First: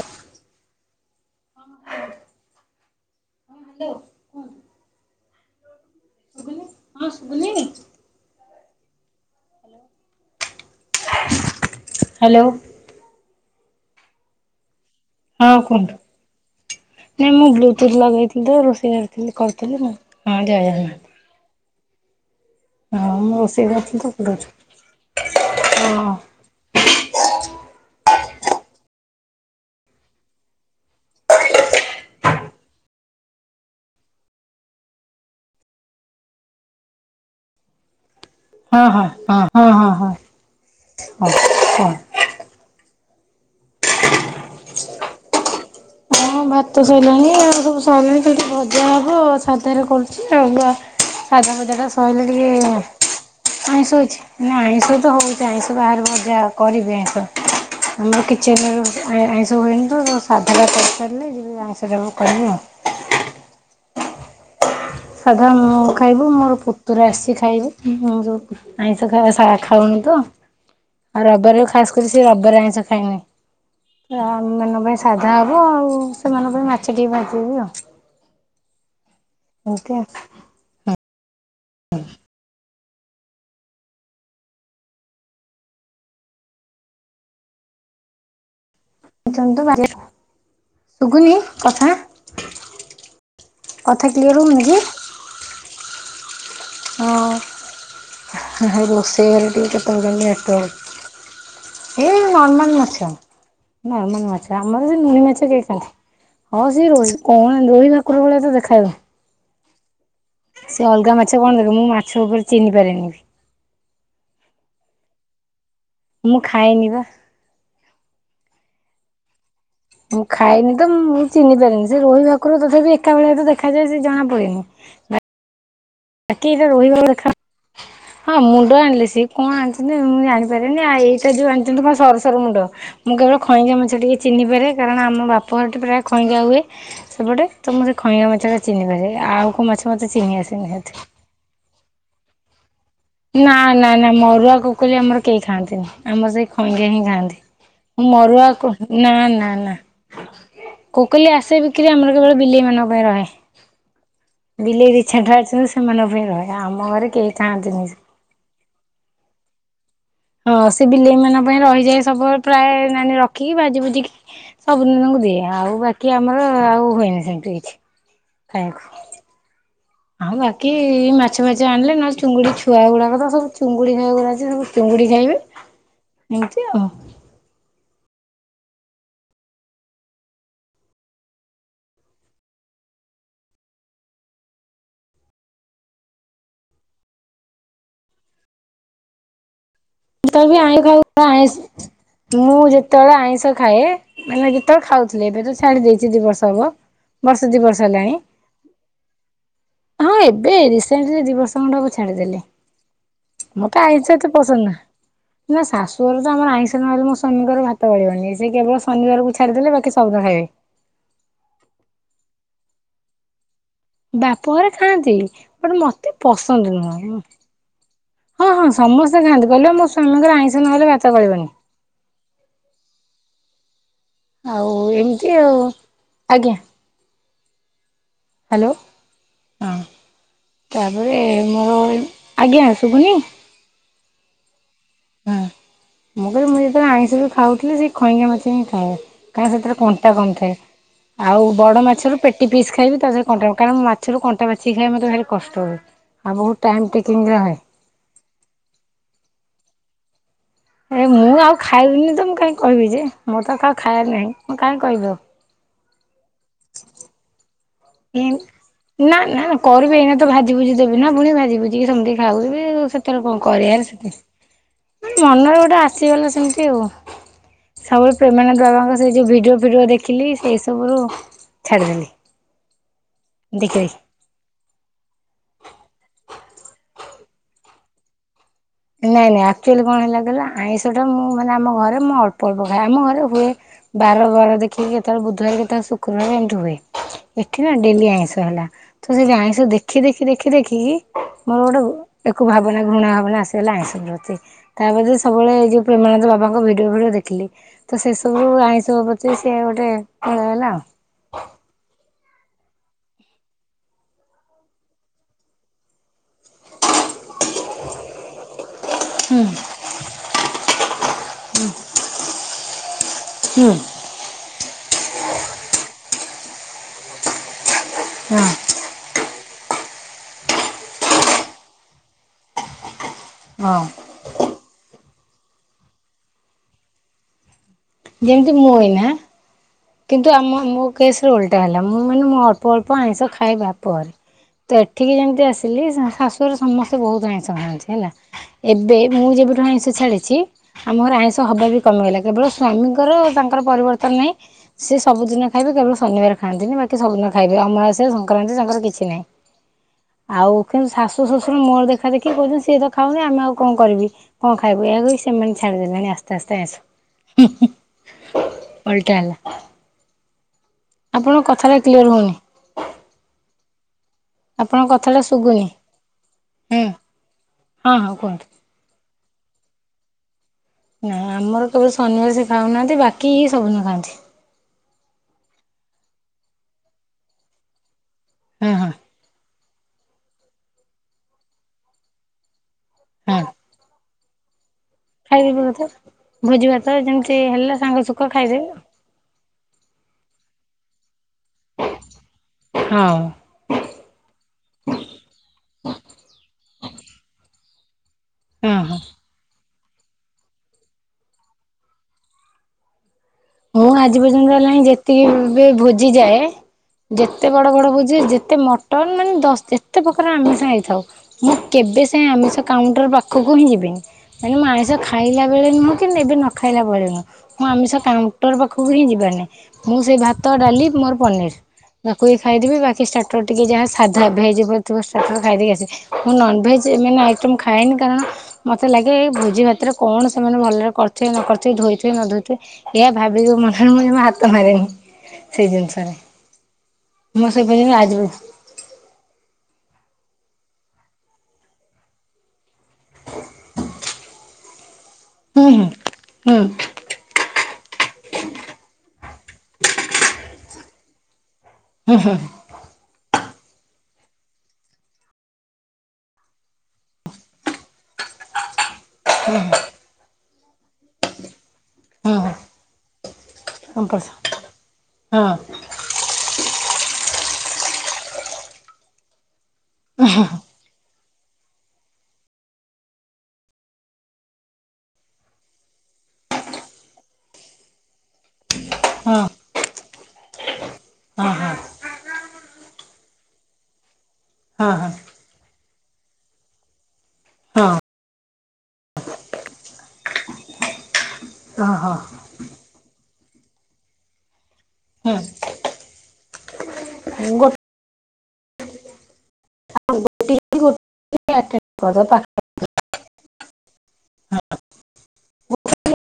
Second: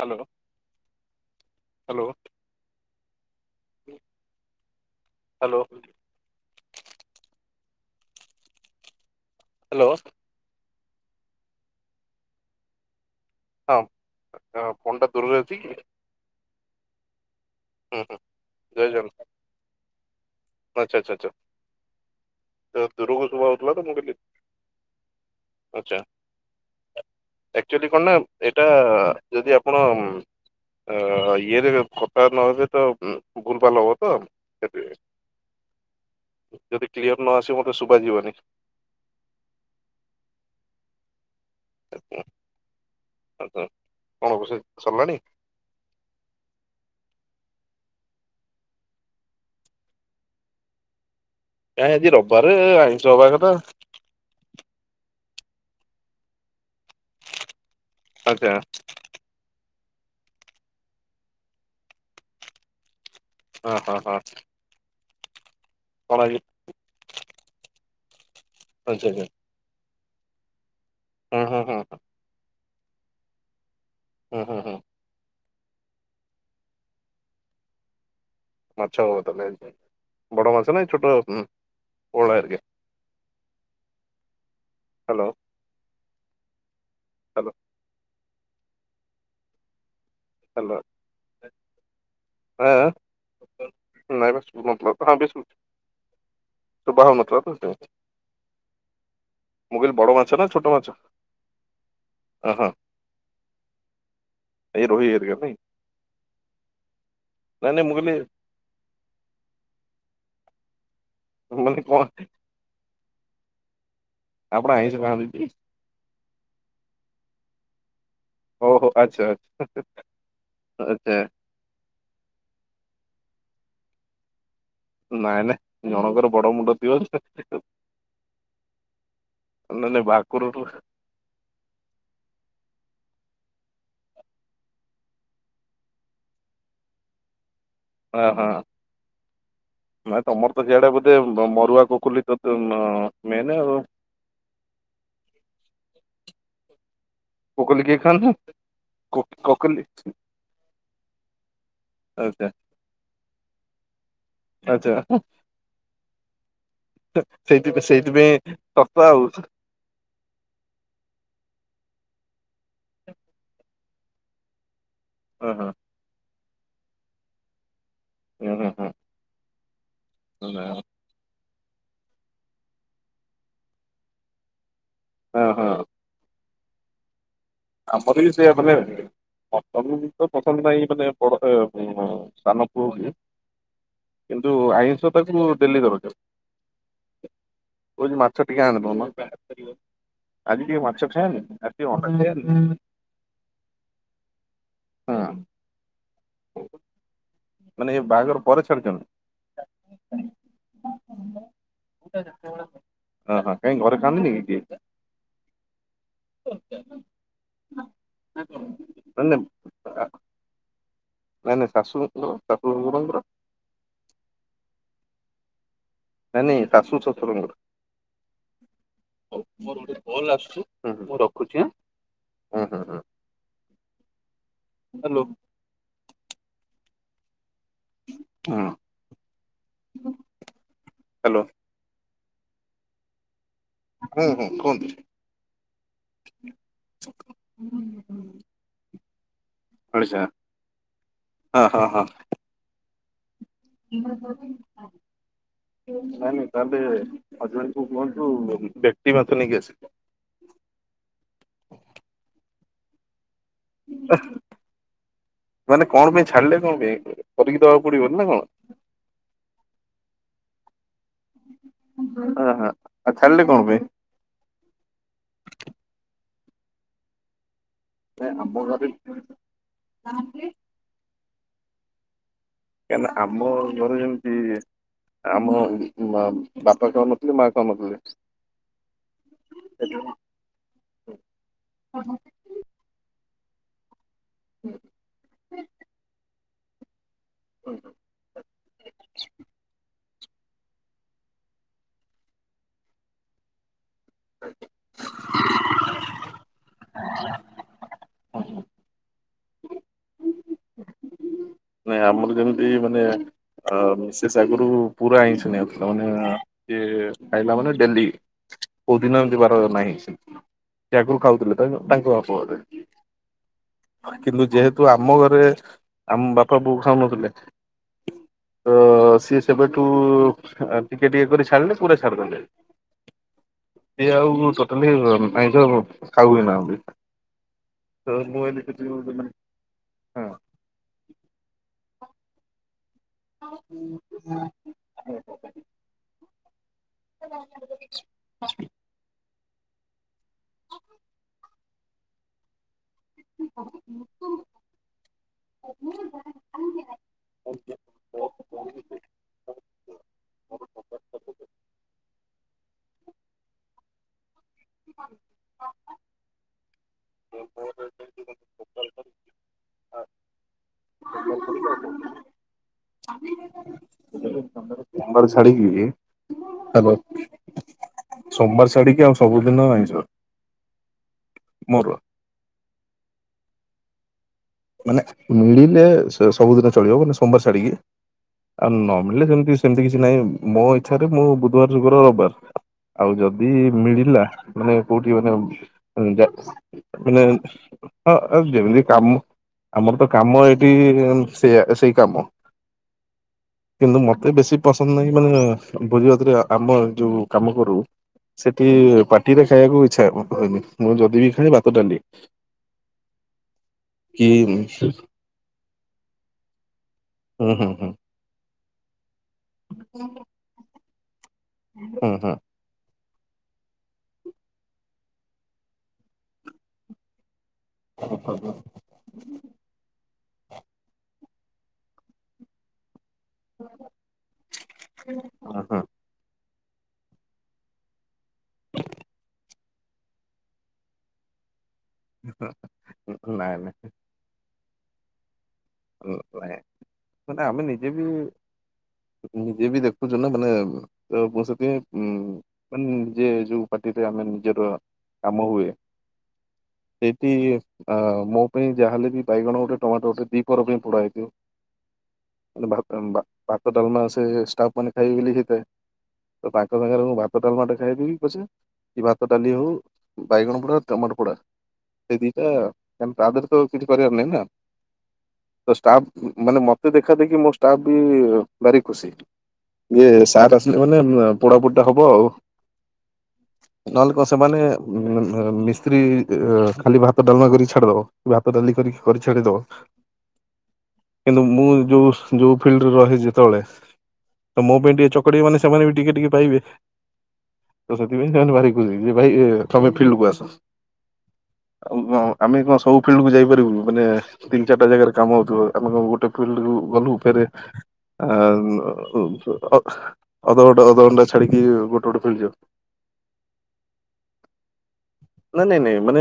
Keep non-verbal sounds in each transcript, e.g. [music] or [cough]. Hello hello. Hello ହୁଁ। Hello. ହଁ ଶୁଭୁନି? ହାଲୋ। ହାଲୋ। ହଁ ପଣ୍ଡା ଦୂରରେ ହଁ ଅଛି କି? କୁହନ୍ତୁ ନାଇଁ ମୁଁ ବ୍ଲୁଟୁଥ ହୁଁ ହୁଁ ଲଗେଇଥିଲି ତ ଜୟ ରୋଷେଇ ଜଗନ୍ନାଥ କରିଥିଲି କରୁଥିଲି ମୁଁ ହଁ ଜୟ ଆଚ୍ଛା ଜଗନ୍ନାଥ। ଆଚ୍ଛା ଆଚ୍ଛା ତ ହଁ ଦୂରକୁ ମୁଁ ରୋଷେଇ ଶୁଭାଯାଉଥୁଲା ତ ମୁଁ କରିଥିଲି କହିଲି କରୁଛି ହଁ ଆଚଛା। ଆକ୍ଚୁଆଲି କଣ ନା ଏଇଟା ଯଦି ଆପଣ ଆ ଇଏରେ କଥା ନହେ ତ ଭୁଲ ଭାଲ ହବ ତ ଯଦି କ୍ଲିୟର ନ ଆସେ ମତେ ଶୁବା ଯିବନି। ହଁ ହ ହ ହ ହ ହ ହ ହ ହ ହ ହଁ ଭାତ ଶଇଲାଣି ଆଉ ସବୁ ଚାଲିଚି ଆଜି ଭଜା ହବ ଆଉ ସାଧାରେ କରୁଛି ଆ ଭଜା ଫଜା ଟା କାଇଁ ଆଜି ସହଜେ ଟିକେ ରବିବାରେ ଆଇଁଷ ହବା କଥା ଆଇଁଷ ଅଛି ନା ଆଇଁଷ ସେ ତ ହଉଛି ଆଇଁଷ ବାହାରୁ ମଜା କରିବି ଆଇଁଷ ଆମର ଆଚ୍ଛା କିଚେନ୍ ରେ ଆଇଁଷ ଇନ୍ତୁ ସାଧଟା କରିସାରିଲେ ଯିବି ଆଉଁସଟା କରିବୁ ଆଉ। ଓ ହୋ ହଁ ଆ ମୁଁ କଣ ଖାଇବୁ ଆଜି ମୋର ପୁତୁରା ଆସିଚି ଖାଇବ ମୁ ଯେଉ ଆଚ୍ଛା ଆଇଁଷ ଆଚ୍ଛା ଖାଇବା ସା ଖାଉନି ତ ଆଉ ହୁଁ ହୁଁ ରବବାରେ ହୁଁ ଖାସ କରି ସେ ରବିବାରେ ଆଇଁଷ ଖାଏନି। ହୁଁ ଆମ ହୁଁ ହୁଁ ମାନଙ୍କ ପାଇଁ ସାଧା ହବ ଆଉ ସେମାନଙ୍କ ପାଇଁ ମାଛ ଟିକେ ଭାଜିଦେବି ଆଉ। [unintelligible] ଏମିତି ଆଉ। ବଡ଼ ମାଛ ନାଁ ଏ ଛୋଟ ହଁ ପୋହୋଳା ହେରୀକା ହ୍ୟାଲୋ ହଲୋ ଶନ୍ତୁ ଶୁଗୁନି କଥା କଥା ନାଇଁ କ୍ଲିୟର ହଉନି ବା କି? [unintelligible] ଶୁଭା ହଉନଥିଲା ତ ସେଥିପାଇଁ। ହଁ ରୋଷେଇ ଘରେ ଟିକେ ମୁଁ କହିଲି ବଡ କେତେବେଳେ ମାଛ ନା ନେଟ ଛୋଟ ମାଛ ଏଇ ହଁ ନର୍ମାଲ ମାଛ ନର୍ମାଲ ମାଛ ଏଇ ଆମର ବି ରୋହି ନୁହେଁ ହେରିକା ନାଇଁ [unintelligible] ହ ସେଇ ରୋହି କଣ ନାଇଁ ନାଇଁ ରୋହି ମୁଁ ଭାକୁର କହିଲି ଭଳିଆ ତ ଦେଖାହଉଚି। ସେ ଅଲଗା ମାଛ କଣ ଦେଖ ମୁଁ ମାଛ ଉପରେ ଚିହ୍ନିପାରେନି। ଆପଣେ ଆଇଁଷ ଖାଆନ୍ତିନି କି ମୁଁ ଖାଏନି ବା ଓହୋ ଆଚ୍ଛା ଆଛା। ମୁଁ ଖାଏନି ତ ମୁଁ ଚିହ୍ନି ପାରେନି ସେ ରହିଭାକୁର ତଥାପି ଏକା ଭଳିଆ ତ ଦେଖାଯାଏ ସେ ଜଣା ପଡେନି। ନାଇଁ ନାଇଁ ଯଣଙ୍କର ବାକି ବଡ ଏଇଟା ମୁଣ୍ଡ ରୋହି ଥିବ ଭାକୁର ସେ ଦେଖା ହଁ ମୁଣ୍ଡ ଆଣିଲେ ସିଏ କଣ ଆଣିଛନ୍ତି ମୁ ଭାକୁର ହଁ ଜାଣିପାରେନି ଆ ଏଇଟା ଯୋଉ ଆଣିଛନ୍ତି ତ ସରୁସରୁ ମୁଣ୍ଡ। ମୁଁ କେବଳ ଖଇଁକା ମାଛ ଟିକେଏ ଚିହ୍ନିପାରେ କାରଣ ଆମ ବାପଘରଟି ପ୍ରାୟ ଖଇଁକା ହୁଏ ସେପଟେ ତ ମୁଁ ସେ ଖଇଁକା ହଁ ମାଛା ଟା ଚିଂହିପାରେ ଆଉକୋଉ ମାଛ ମତେ ନାଇଁ ଚିହ୍ନି ତମର ତ ଆସିନିହାନ୍ତି। ସିଆଡେ ମରୁଆ କୋଖୁଲି ତତେ ନା ନା ନା ମରୁଆ କୁକୁଲି ଆମର କେହି ଖାଆନ୍ତିନି ଆମର ସେଇ ଖଇଙ୍ଗା ହିଁ ନାହାନ୍ତି କୋକୋଲି କିଏ ମୁଁ ଖାଆନ୍ତି? ମରୁଆ ନା ନା ନା କୋକୋଲି କୋକିଲି ଆସେ ବି ଆମର କେବଳ ଆଚ୍ଛା ବିଲେଇ ମାନଙ୍କ ପାଇଁ ରହେ। ଆଚ୍ଛା ବିଲେଇ ଛୁଆ କେଇଟା ଅଛନ୍ତି ସେମାନଙ୍କ ପାଇଁ ରହିବ ଆମ ଘରେ କେହି ଖାଆନ୍ତିନି। ସସ୍ତା ଆଉ ହଁ ସେ ବିଲେଇ ମାନଙ୍କ ପାଇଁ ରହିଯାଏ ସବୁ ପ୍ରାୟ ମାନେ ରଖିକି ଭାଜି ଭୁ ସବୁ ଦିନ ତାଙ୍କୁ ଦିଏ ହଁ ହଁ ଆଉ ବାକି ଆମର ଆଉ ହୁଏନି ସେମତି କିଛି ହଁ ହଁ ଖାଇବାକୁ ଆଉ ବାକି ମାଛ ଫାଛ ଆଣିଲେ ନହଲେ ଚୁଙ୍ଗୁଡି ଛୁଆ ଗୁଡାକ ତ ସବୁ ଚୁଙ୍ଗୁଡି ଖୁଆ ଗୁଡା ଅଛି ସବୁ ଚିଙ୍ଗୁଡି ଖାଇବେ ହଁ ହଁ। ଏମିତି ଆଉ। ଆମର ବି ସେଇଆ ମାନେ [unintelligible] ତ ପସନ୍ଦ ନାହିଁ ମାନେ ବଡ ଖାଇବା ପାଇଁ ମୋର ସାନ ପୁଅ କୁ ଦିଏ। କିନ୍ତୁ ଆଇଁଷ ତାକୁ ଡେଲି ଦରକାର। କହୁଚି ମାଛ ଟିକେ ଆଣିଦଉନ। ଯେତେବେଳେ ବି ଆଜି ଆଇଁ ଟିକେ ଖାଉ ମାଛ ଖାଇବାନି ଆଇଁଷ ଆଜି ଅଣ୍ଡା ଖାଇବାନି ମୁଁ ଯେତେବେଳେ ଆଇଁଷ ଖାଏ ମାନେ ଯେତେବେଳେ ଖାଉଥିଲି ହଁ ଏବେ ତ ଛାଡି ଦେଇଛି ଦି ବର୍ଷ ହବ ବର୍ଷେ ଦି ବର୍ଷ ମାନେ ଏ ହେଲାଣି ବାହାଘର ପରେ ଛାଡିଛନ୍ତି? ହଁ ଏବେ ରିସେଣ୍ଟ ଦି ବର୍ଷ ଖଣ୍ଡେ ହବ ଛାଡିଦେଲି। ହଁ ହଁ କାଇଁ ମତେ ଘରେ ଆଇଁଷ ଖାଆନ୍ତିନି ଏତେ କି କିଏ ପସନ୍ଦ ନା ନା ଶାଶୁର ତ ଆମର ଆଇଁଷ ନହେଲେ ମୋ ସ୍ୱାମୀଙ୍କର ଭାତ ଗଳିବନି ସେ କେବଳ ଶନିବାରକୁ ଛାଡିଦଲେ ବାକି ସବୁ ଭାଇ ନାଇ ନାଇଁ, ଶାଶୁ ଶଶୁର, ଶାଶୁଶଶୁରଙ୍କର ବାପ ଘରେ ଖାଆନ୍ତି, ମତେ ନାଇଁ ନାଇଁ ପସନ୍ଦ ଶାଶୁ ନୁହଁ। ଶଶୁରଙ୍କର ହଁ ହଁ ସମସ୍ତେ ଖାନ୍ତି କହିଲି, ମୋ ସ୍ଵାମୀଙ୍କର ଆଇଁଷ ନହେଲେ ଭାତ ଗଳିବନି। ହଁ ହୁଁ ହଁ ଆଉ ଏମିତି ଆଉ ଆଜ୍ଞା ହାଲୋ ହଁ ତାପରେ ହ୍ୟାଲୋ ମୋର ଆଜ୍ଞା, ଶୁବୁନି ହୁଁ ହୁଁ କୁହନ୍ତୁ ମୁଁ କହିଲି, ମୁଁ ଯେତେବେଳେ ଆଇଁଷ ବି ଖାଉଥିଲି, ସେ ଖଇଙ୍ଗା ମାଛ ହିଁ ଖାଏ, କାହିଁକ-ସେଥିରେ କଣ୍ଟା ଆଚ୍ଛା କମ ଥାଏ। ଆଉ ହଁ ବଡ ହଁ ହଁ ମାଛ ର ପେଟି ପିସ୍ ଖାଏ। କଣ୍ଟା କାରଣ ମାଛରୁ କଣ୍ଟା ବାଛି ଖାଏ ମତେ ଭରି କଷ୍ଟ ହୁଏ ଆଉ ବହୁତ ଟାଇମ ଟେକିଙ୍ଗ ହୁଏ। ବ୍ୟକ୍ତିଗତ ନେଇକି ଆସିଲେ ଏ ମୁଁ ଆଉ ଖାଇବିନି ତ ମୁଁ କାହିଁ କହିବି ଯେ ମୁଁ ତ ଖାଏ ନାହିଁ ମୁଁ କାହିଁ କହିବ ମାନେ କଣ ପାଇଁ ଛାଡିଲେ କଣ ପାଇଁ ଆଉ କରିକି ଦବାକୁ ପଡିବନି ନା କଣ ନା ନା କରିବେ ଏଇନା ତ ଭାଜିିଭୁଜି ଦେବି ନା ପୁଣି ଭାଜି ବୁଜିକି ସେମିତିକୁ ହ ହଁ। ଖାଉବାକୁ ଆଉ ସେତେରେ କଣ ଛାଡିଲେ କରିବା ପାଇଁ ସେ ମନରେ ଗୋଟେ ଆସିଗଲା, ସେମିତି ଆଉ ସବୁବେଳେ ନାଇଁ ଆମ ପ୍ରେମାନନ୍ଦ ଘରେ ବାବାଙ୍କ ସେ ଯୋଉ ଭିଡିଓ ଫିଡିଓ ଦେଖିଲି ସେଇ ସବୁ ରୁ ଛାଡିଦେଲି। କାହିଁକି ନା ଆମ ଘରେ ଯେମିତି, ଆମ ବାପା ଖାଉନଥିଲେ ମ କ ମ [inaudible] ନାଇଁ ନାଇଁ ଆକ୍ଚୁଆଲି କଣ ହେଲା କହିଲ ଆଇଁଷ ଟା ମୁଁ ମାନେ ଆମ ଘରେ ମୁଁ ଅଳ୍ପ ଅଳ୍ପ ଖାଏ, ଆମ ଘରେ ହୁଏ ବାର ବାର ଦେଖିକି କେତେବେଳେ ବୁଧବାର କେତେବେଳେ ଶୁକ୍ରବାର ଏମିତି ହୁଏ। ଏଠି ନା ଡେଲି ଆଇଁଷ ହେଲା, ତ ଆଇଁଷ ଦେଖି ଦେଖି ଦେଖି ଦେଖିକି ମୋର ଗୋଟେ ଏକ ଭାବନା ଘୃଣା ଭାବନା ଆସିଗଲା ତା ପରେ ତ ସବୁବେଳେ ଏଇ ଯୋଉ ପ୍ରେମାନନ୍ଦ ବାବାଙ୍କ ଭିଡିଓ ଫିଡିଓ ଦେଖିଲି, ତ ସେସବୁ ଆଇଁଷ ସବୁ ପ୍ରତି ସେ ଗୋଟେ ଖଳ ହେଲା ଆଉ। ହୁଁ [inaudible] ମାନେ ଆମର ଯେମିତି ମାନେ ମିସେସ୍ ଆଗରୁ ପୁରା ଆଇଁଷ ଛୁଇନଥିଲେ ମାନେ ଯେ ଖାଇଲା ମାନେ ଡେଲି କୋଉ ଦିନ ଏମତିି ହୁଁ ବାର ନାହିଁ ସେ ଆଗରୁ ଖାଉଥିଲେ ତାଙ୍କ ବାପଘରେ ହୁଁ କିନ୍ତୁ ଯେହେତୁ ଆମ ଘରେ ଆମ ବାପା, ବୋଉ ଖାଉନଥିଲେ ହଁ ତ ସିଏ ସେବେଠୁ ଟିକେ ଟିକେ କରି ଛାଡିଲେ ପୁରା ଛାଡ଼ି ଦେଲେ। ହଁ ସିଏ ଆଉ ଟୋଟାଲି ଆଇଷଁ ଖାଉ ନାହାନ୍ତି। ଯେମିତି ମୁଁ ଏଇନା [unintelligible] କିନ୍ତୁ ଆମ ମୋ କେସରେ ଓଲଟା ହେଲା ମୁଁ ମାନେ ଅଳ୍ପ ଅଳ୍ପ ଆଇଁଷ ଖାଇବା ପରେ। ତ ଏଠିକି ଯେମିତି ଆସିଲି ଶାଶୁଘର ସମସ୍ତେ ବହୁତ ଆଇଁଷ ଖାଆନ୍ତି, ହେଲା, ଏବେ ମୁଁ ଯେବେ ଆଇଁଷ ଛାଡିଛି, ଆମର ଆଇଁଷ ହବା ବି କମିଗଲା କେବଳ ସ୍ୱାମୀ ତାଙ୍କ ତାଙ୍କର ପରିବର୍ତ୍ତନ ନାହିଁ। ସେ ସବୁଦିନ ଖାଇବେ, କେବଳ ଶନିବାର ଖାଆନ୍ତିନି, ବାକି ସବୁଦିନ ଖାଇବେ, ଅମାବାସ୍ୟା ସଂକ୍ରାନ୍ତି ତାଙ୍କର କିଛି ନାହିଁ। ଆଉ କିନ୍ତୁ ଶାଶୁ ଶ୍ୱଶୁର ମୋର ଦେଖା ଦେଖି କହୁଛନ୍ତି ସିଏ ତ ଖାଉନି, ଆମେ ଆଉ କଣ କରିବି। କଣ ଖାଇବୁ ଏଇଆକୁ ସେମାନେ ଛାଡିଦେଲେଣି ଆସ୍ତେ ଆସ୍ତେ ଆଇଂସ। ଓଳଟା ହେଲା। ଆପଣଙ୍କ କଥାଟା କ୍ଲିୟର ହଉନି। ଆପଣଙ୍କ କଥାଟା ଶୁଭୁନି ହୁଁ ହଁ [unintelligible] ହଁ କୁହନ୍ତୁ ସୋମବାର ଛାଡିକି ଆଉ ସବୁଦିନ ଆଇଁଷ। ନା ଆମର କେବଳ ମୋର ଶନିବାର ସେ ଖାଉନାହାନ୍ତି ବାକି ଇ ସବୁଦିନ ଖାଆନ୍ତି। ମାନେ ମିଳିଲେ ସେ ସବୁଦିନ ଚଳିବ, ମାନେ ସୋମବାର ଛାଡିକି, ଆଉ ହଁ ହଁ ନ ମିଳିଲେ ସେମତି। ସେମିତି କିଛି ନାହିଁ ମୋ ଇଚ୍ଛାରେ, ମୁଁ ବୁଧବାର ଯୁଗର ରବିବାର ଆଉ ହଁ ଯଦି ମିଳିଲା। ମାନେ କୋଉଠି ଖାଇଦେବେ ବୋଧେ ମାନେ ଭୋଜି ଭାତ ମାନେ ଯେମିତି ହେଲା ସାଙ୍ଗ ସୁଖ ହଁ ଯେମିତି ଖାଇଦେବେ କାମ ଆମର ତ କାମ ଏଇଠି ସେଆ ସେଇ କାମ। ଆଉ କିନ୍ତୁ ମତେ ବେଶୀ ପସନ୍ଦ ନାହିଁ ମାନେ ଭୋଜି ଭାତରେ ଆମ ଯୋଉ କାମ କରୁ ସେଠି ହଁ ହଁ। ପାଟିରେ ଖାଇବାକୁ ଆଛା ମୁଁ ଯଦି ବି ଖାଏ ଭାତ ଡାଲି। ହଁ ଆଜି କି ପର୍ଯ୍ୟନ୍ତ ହୁଁ ହେଲାଣି ଯେତିକି ବି ଭୋଜିଯାଏ ଯେତେ ହୁଁ ବଡ ହୁଁ ବଡ ଭୋଜି ଯେତେ ମ ମାନେ ଦସ୍ ଯେତେ ପ୍ରକାର ଆମିଷ ହେଇଥାଉ ମୁଁ କେବେ ହୁଁ ସେ ହୁଁ ଆମିଷ କାଉଣ୍ଟର ପାଖ ପାଖକୁ ହିଁ ଯିବିନି ମାନେ ମୁ ଆଇଁସ ଖାଇଲା ବେଳେ ନୁହଁ କି ଏବେ ନ ଖାଇଲା ବେଳେ ନୁହଁ। ମୁଁ ଆମିଷ କାଉଣ୍ଟର ହୁଁ ପାଖକୁ ହିଁ ଯିବାର ନାଇଁ ମୁଁ ସେଇ ଭାତ ଭାତ ଡାଲି ମୋର ପନିର ତାକୁ ଖାଇଦବି ବାକି ଟ ଟିକେ ଯାହା ସାଧା ଭେଜ୍ ଥିବ ଷ୍ଟାର୍ଟର ଖାଇଦେଇକି ହୁଁ ଆସେ ମୁଁ ଭେଜ୍ ଏମାନେ ଆଇଟମ୍ ଖାଏନି କାରଣ ମତେ ଲାଗେ ଏ ଭୋଜି ଭାତରେ କଣ ସେମାନେ ଭଲରେ କରିଥିବେ ନ କରି ଧୋଇଥିବେ ନଧୋଇଥିବେ ଏହା ଭାବିକି ନାଇଁ ମନରେ ମୁ ଜମା ହାତ ମାରେନି। ସେଇ ଜିନିଷରେ ନ ମାନେ ମୁଁ ସେ ଆମେ ନିଜେ ପର୍ଯ୍ୟନ୍ତ ବି ଆଜି ହୁଁ ନିଜେ ବି ଦେଖୁଛୁ ରେ ମାନେ ସେଥି ଉ ନି ଯୋଉ ପାର୍ଟିରେ ଆମେ ନିଜର କାମ ହୁଏ ହୁଁ ହୁଁ ସେଇଠି ଅ ମୋ ପାଇଁ ଯାହାହେଲେ ବି ବାଇଗଣ ଗୋଟେ ଟମାଟୋ ଗୋଟେ ଦିପହର ପାଇଁ ପୋଡ଼ା ହେଇଥିବ ମାନେ ଭାତ ଭା ଭାତ ଡଲମା ଆସେ ଷ୍ଟାଫ ମାନେ ଖାଇବେ ବୋଲି ହେଇଥ। ତାଙ୍କ ସାଙ୍ଗରେ ମୁଁ ଭାତ ଡ଼ାଲମାଟେ ଖାଇଦେବି ପଛେ କି ଭାତ ଡାଲି ହଉ ବାଇଗଣ ପୋଡା ଟମାଟ ପୋଡା। ସେ ହଁ ଦିଟା ହଁ କ ତା ଦେହରେ ତ କିଛି କରିବାର ସମ୍ପର୍ଷ ନାହିଁ ନା। ହଁ ଷ୍ଟାପ୍ ମାନେ ମତେ ଦେଖା ଦେଖି ମୋ ଷ୍ଟାଫ୍ ବି ଭାରି ଖୁସି। ଇଏ ସାର ଆସିଲେ ମାନେ ପୋଡାପୋଡି ଟା ହବ ଆଉ। ନହେଲେ କଣ ସେମାନେ ମିସ୍ତ୍ରୀ ଖାଲି ଭାତ ଡାଲମା କରିକି ଛାଡିଦବ ଭାତ ଡାଲି ଡାଲି କରିକି ହଁ ଛାଡି ଦବ କିନ୍ତୁ ମୁଁ ଯୋଉ ସି ଯୋଉ ଫିଲ୍ଡରେ ରହିଛି ତଳେ ତ ମୋ ହଁ ପାଇଁ ଟିକେ ହଁ ଚକଡିବି ମାନେ ସେମାନେ ବି ଟିକେ ଟିକେ ପାଇବେ। ତ ହଁ ସେଥିପାଇଁ ଭାରି ଖୁସି ଯେ ଭାଇ ତମେ ଫିଲ୍ଡକୁ ଆସ। ହଁ ହଁ ଆଉ ହୁଁ ଆମେ କଣ ସବୁ ଫିଲ୍ଡ କୁ ଯାଇପାରିବୁନୁ ମାନେ ତିନି ଚାରିଟା ଜାଗାରେ କାମ ହଉଥିବ ଆମେ ଗୋଟେ ଫିଲ୍ଡ ଗଲୁ ଫେରେ ଗୋଟେ ଆ ଆଁ ଅଧ୍ ଅଧ ଅଧ ଗୋଟେ ଘଣ୍ଟେ ଛାଡିକି ଆଟେଣ୍ଡ ଗୋଟେ ଗୋଟେ କରିଦବ ଫିଲ୍ଡଯିବ। ହଁ। ନାଇଁ ନାଇଁ ନାଇଁ ମାନେ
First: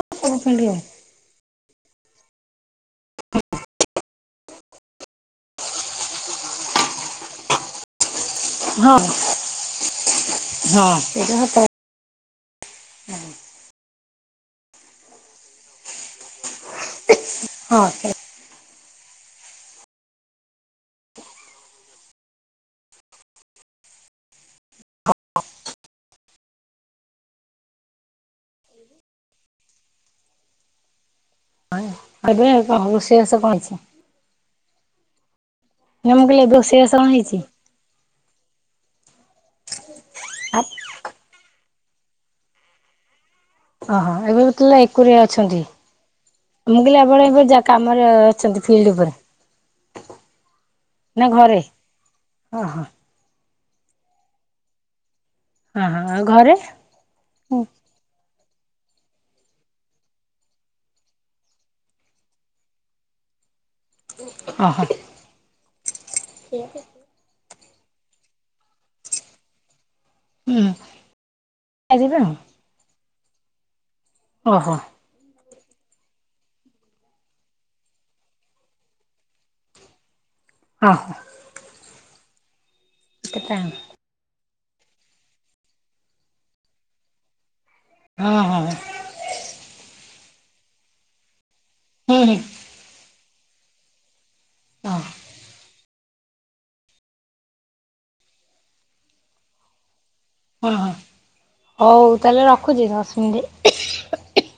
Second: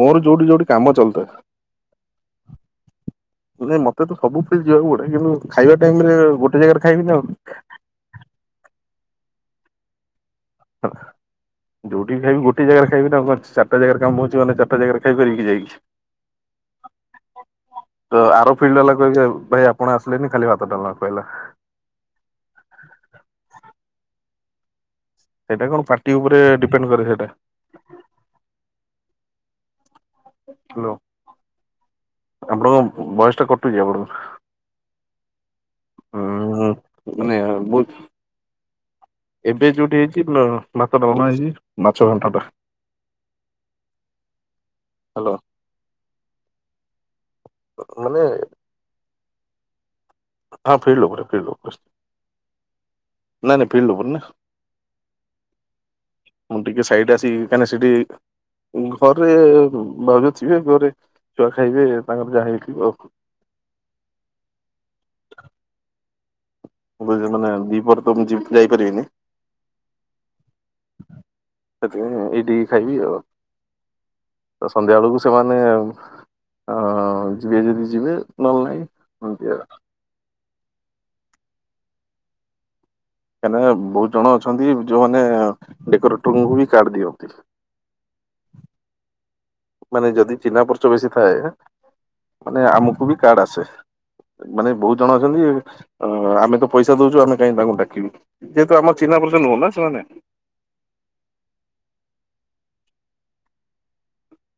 ମୋର ଯୋଉଠି ଫିଲ୍ଡ ଯୋଉଠି କାମ ଚାଲୁଥାଏ। ନାଇଁ ମତେ ତ ସବୁ ଫିଲ୍ଡ ଯିବାକୁ ପଡେ କିନ୍ତୁ ଖାଇବା ଟାଇମରେ ଗୋଟେ ଜାଗାରେ ଖାଇବି ନା ଆଉ। [inaudible] ହଁ ହଁ ସେଇଟା ସତ କଥା। ବି ଖାଇବି ଗୋଟେ ଜାଗାରେ ଖାଇବି ନା ଆଉ କଣ ଚାରିଟା ଜାଗାରେ କାମ ହଉଛି ମାନେ ଚାରଟା ଜାଗାରେ ଖାଇି ପାରିବିକି ଯାଇକି। ହଁ ତ ଆର ଫିଲ୍ଡ ବାଲା କହିବେ ଭାଇ ଆପଣ ଆସିଲେନି ଖାଲି ଭାତ ଡାଲମା ଖୁଆଇଲା। [inaudible] ସେଇଟା କଣ ପାର୍ଟି ଉପରେ ଡିପେଣ୍ଡ କରେ ସେଇଟା। ହାଲୋ ଏବେ କଣ ଆପଣଙ୍କ ରୋଷେଇବାସ ଭୟସ ଟା କଣ ହେଇଛି? କଟୁଛି ଆପଣଙ୍କର ନା ମୁଁ କହିଲି ଏବେ ଉଁ ରୋଷେଇ ବାସ କଣ ମାନେ ହେଇଛି? ଏବେ ଯୋଉଠି ହେଇଛି ମ୍ ଭାତ ଡାଲମା ହେଇଛି। ମାଛ ଘାଣ୍ଟଟା ଓହୋ ଏବେତେ ଏକୁଟିଆ ଅଛନ୍ତି। ମୁଁ କହିଲି ଆପଣ ଏବେ ଯାହା କାମରେ ମାନେ ଅଛନ୍ତି ଫିଲ୍ଡ ଉପରେ ହଁ ଫିଲଡ୍ ଓପରେ ନା ଫିଲଡ୍ ଘରେ? ଓପରେ ସ୍ତ ଓହୋ ନାଇଁ ନାଇଁ ଫିଲଡ୍ ଓପରେ ନା। ହଁ ହଁ ଆଉ ଘରେ ମୁଁ ଟିକେ ସାଇଡ୍ ଆସିକି କାହିଁକିନା ସେଠି ଉଁ-ଘରେ ଉଁ-ମାଗୁଥିବେ ଥିବେ ଘରେ ଛୁଆ ଖାଇବେ ତାଙ୍କର ଯାହା ହେଇଥିବ। ଓହୋ। ହବଯେ ମାନେ ଦିପରେ ତ ମୁଁ ଯି-ଯାଇପାରିବିନି। ହୁଁ ସେଥିପାଇଁ ଆଉ ଏଇଠି ଖାଇବି ଆଉ। ତ ଓହୋ ସନ୍ଧ୍ୟାବେଳକୁ ସେମାନେ ଆଉ ଅ-ଯିବେ ଯଦି ଯିବେ ନହେଲେ ନାହିଁ ଏମିତିଆ। ଓହୋ। କେତେ କାହିଁକିନା ବୋହୁତ ଜଣ ଅଛନ୍ତି ଯୋଉମାନେ ଡେକୋରେଟରଙ୍କୁ ବି କାଢଦିଅନ୍ତି। ଅ ହଁ ହଁ। ନାଇ ଯଦି ଚିନହା ପରିଚ ବେଶୀ ଥାଏ, ହୁଁ ହୁଁ ମାନେ ଆମକୁ ବି କାର୍ଡ ଆସେ। ମାନେ ଓହୋ ବୋହୁତ ଜଣ ଅଛନ୍ତି ଅ-ଆମେ ତ ପଇସା ଦୋଉଚୁ ଆମେ କାହିଁକି ତାଙ୍କୁ ଡାକିବୁ ଯେହେତୁ ଆମ ଚିହ୍ନା ପରିଚ ନୁହଁ ନା ସେମାନେ ହଁ ହଁ ହୋଉ ତାହେଲେ ରଖୁଚି ଦଶ ମିନିଟ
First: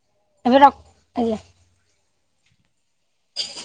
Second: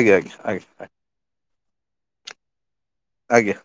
ଆଜ୍ଞା ଆଜ୍ଞା ଆଏ ଆଏ। ଆଜ୍ଞା।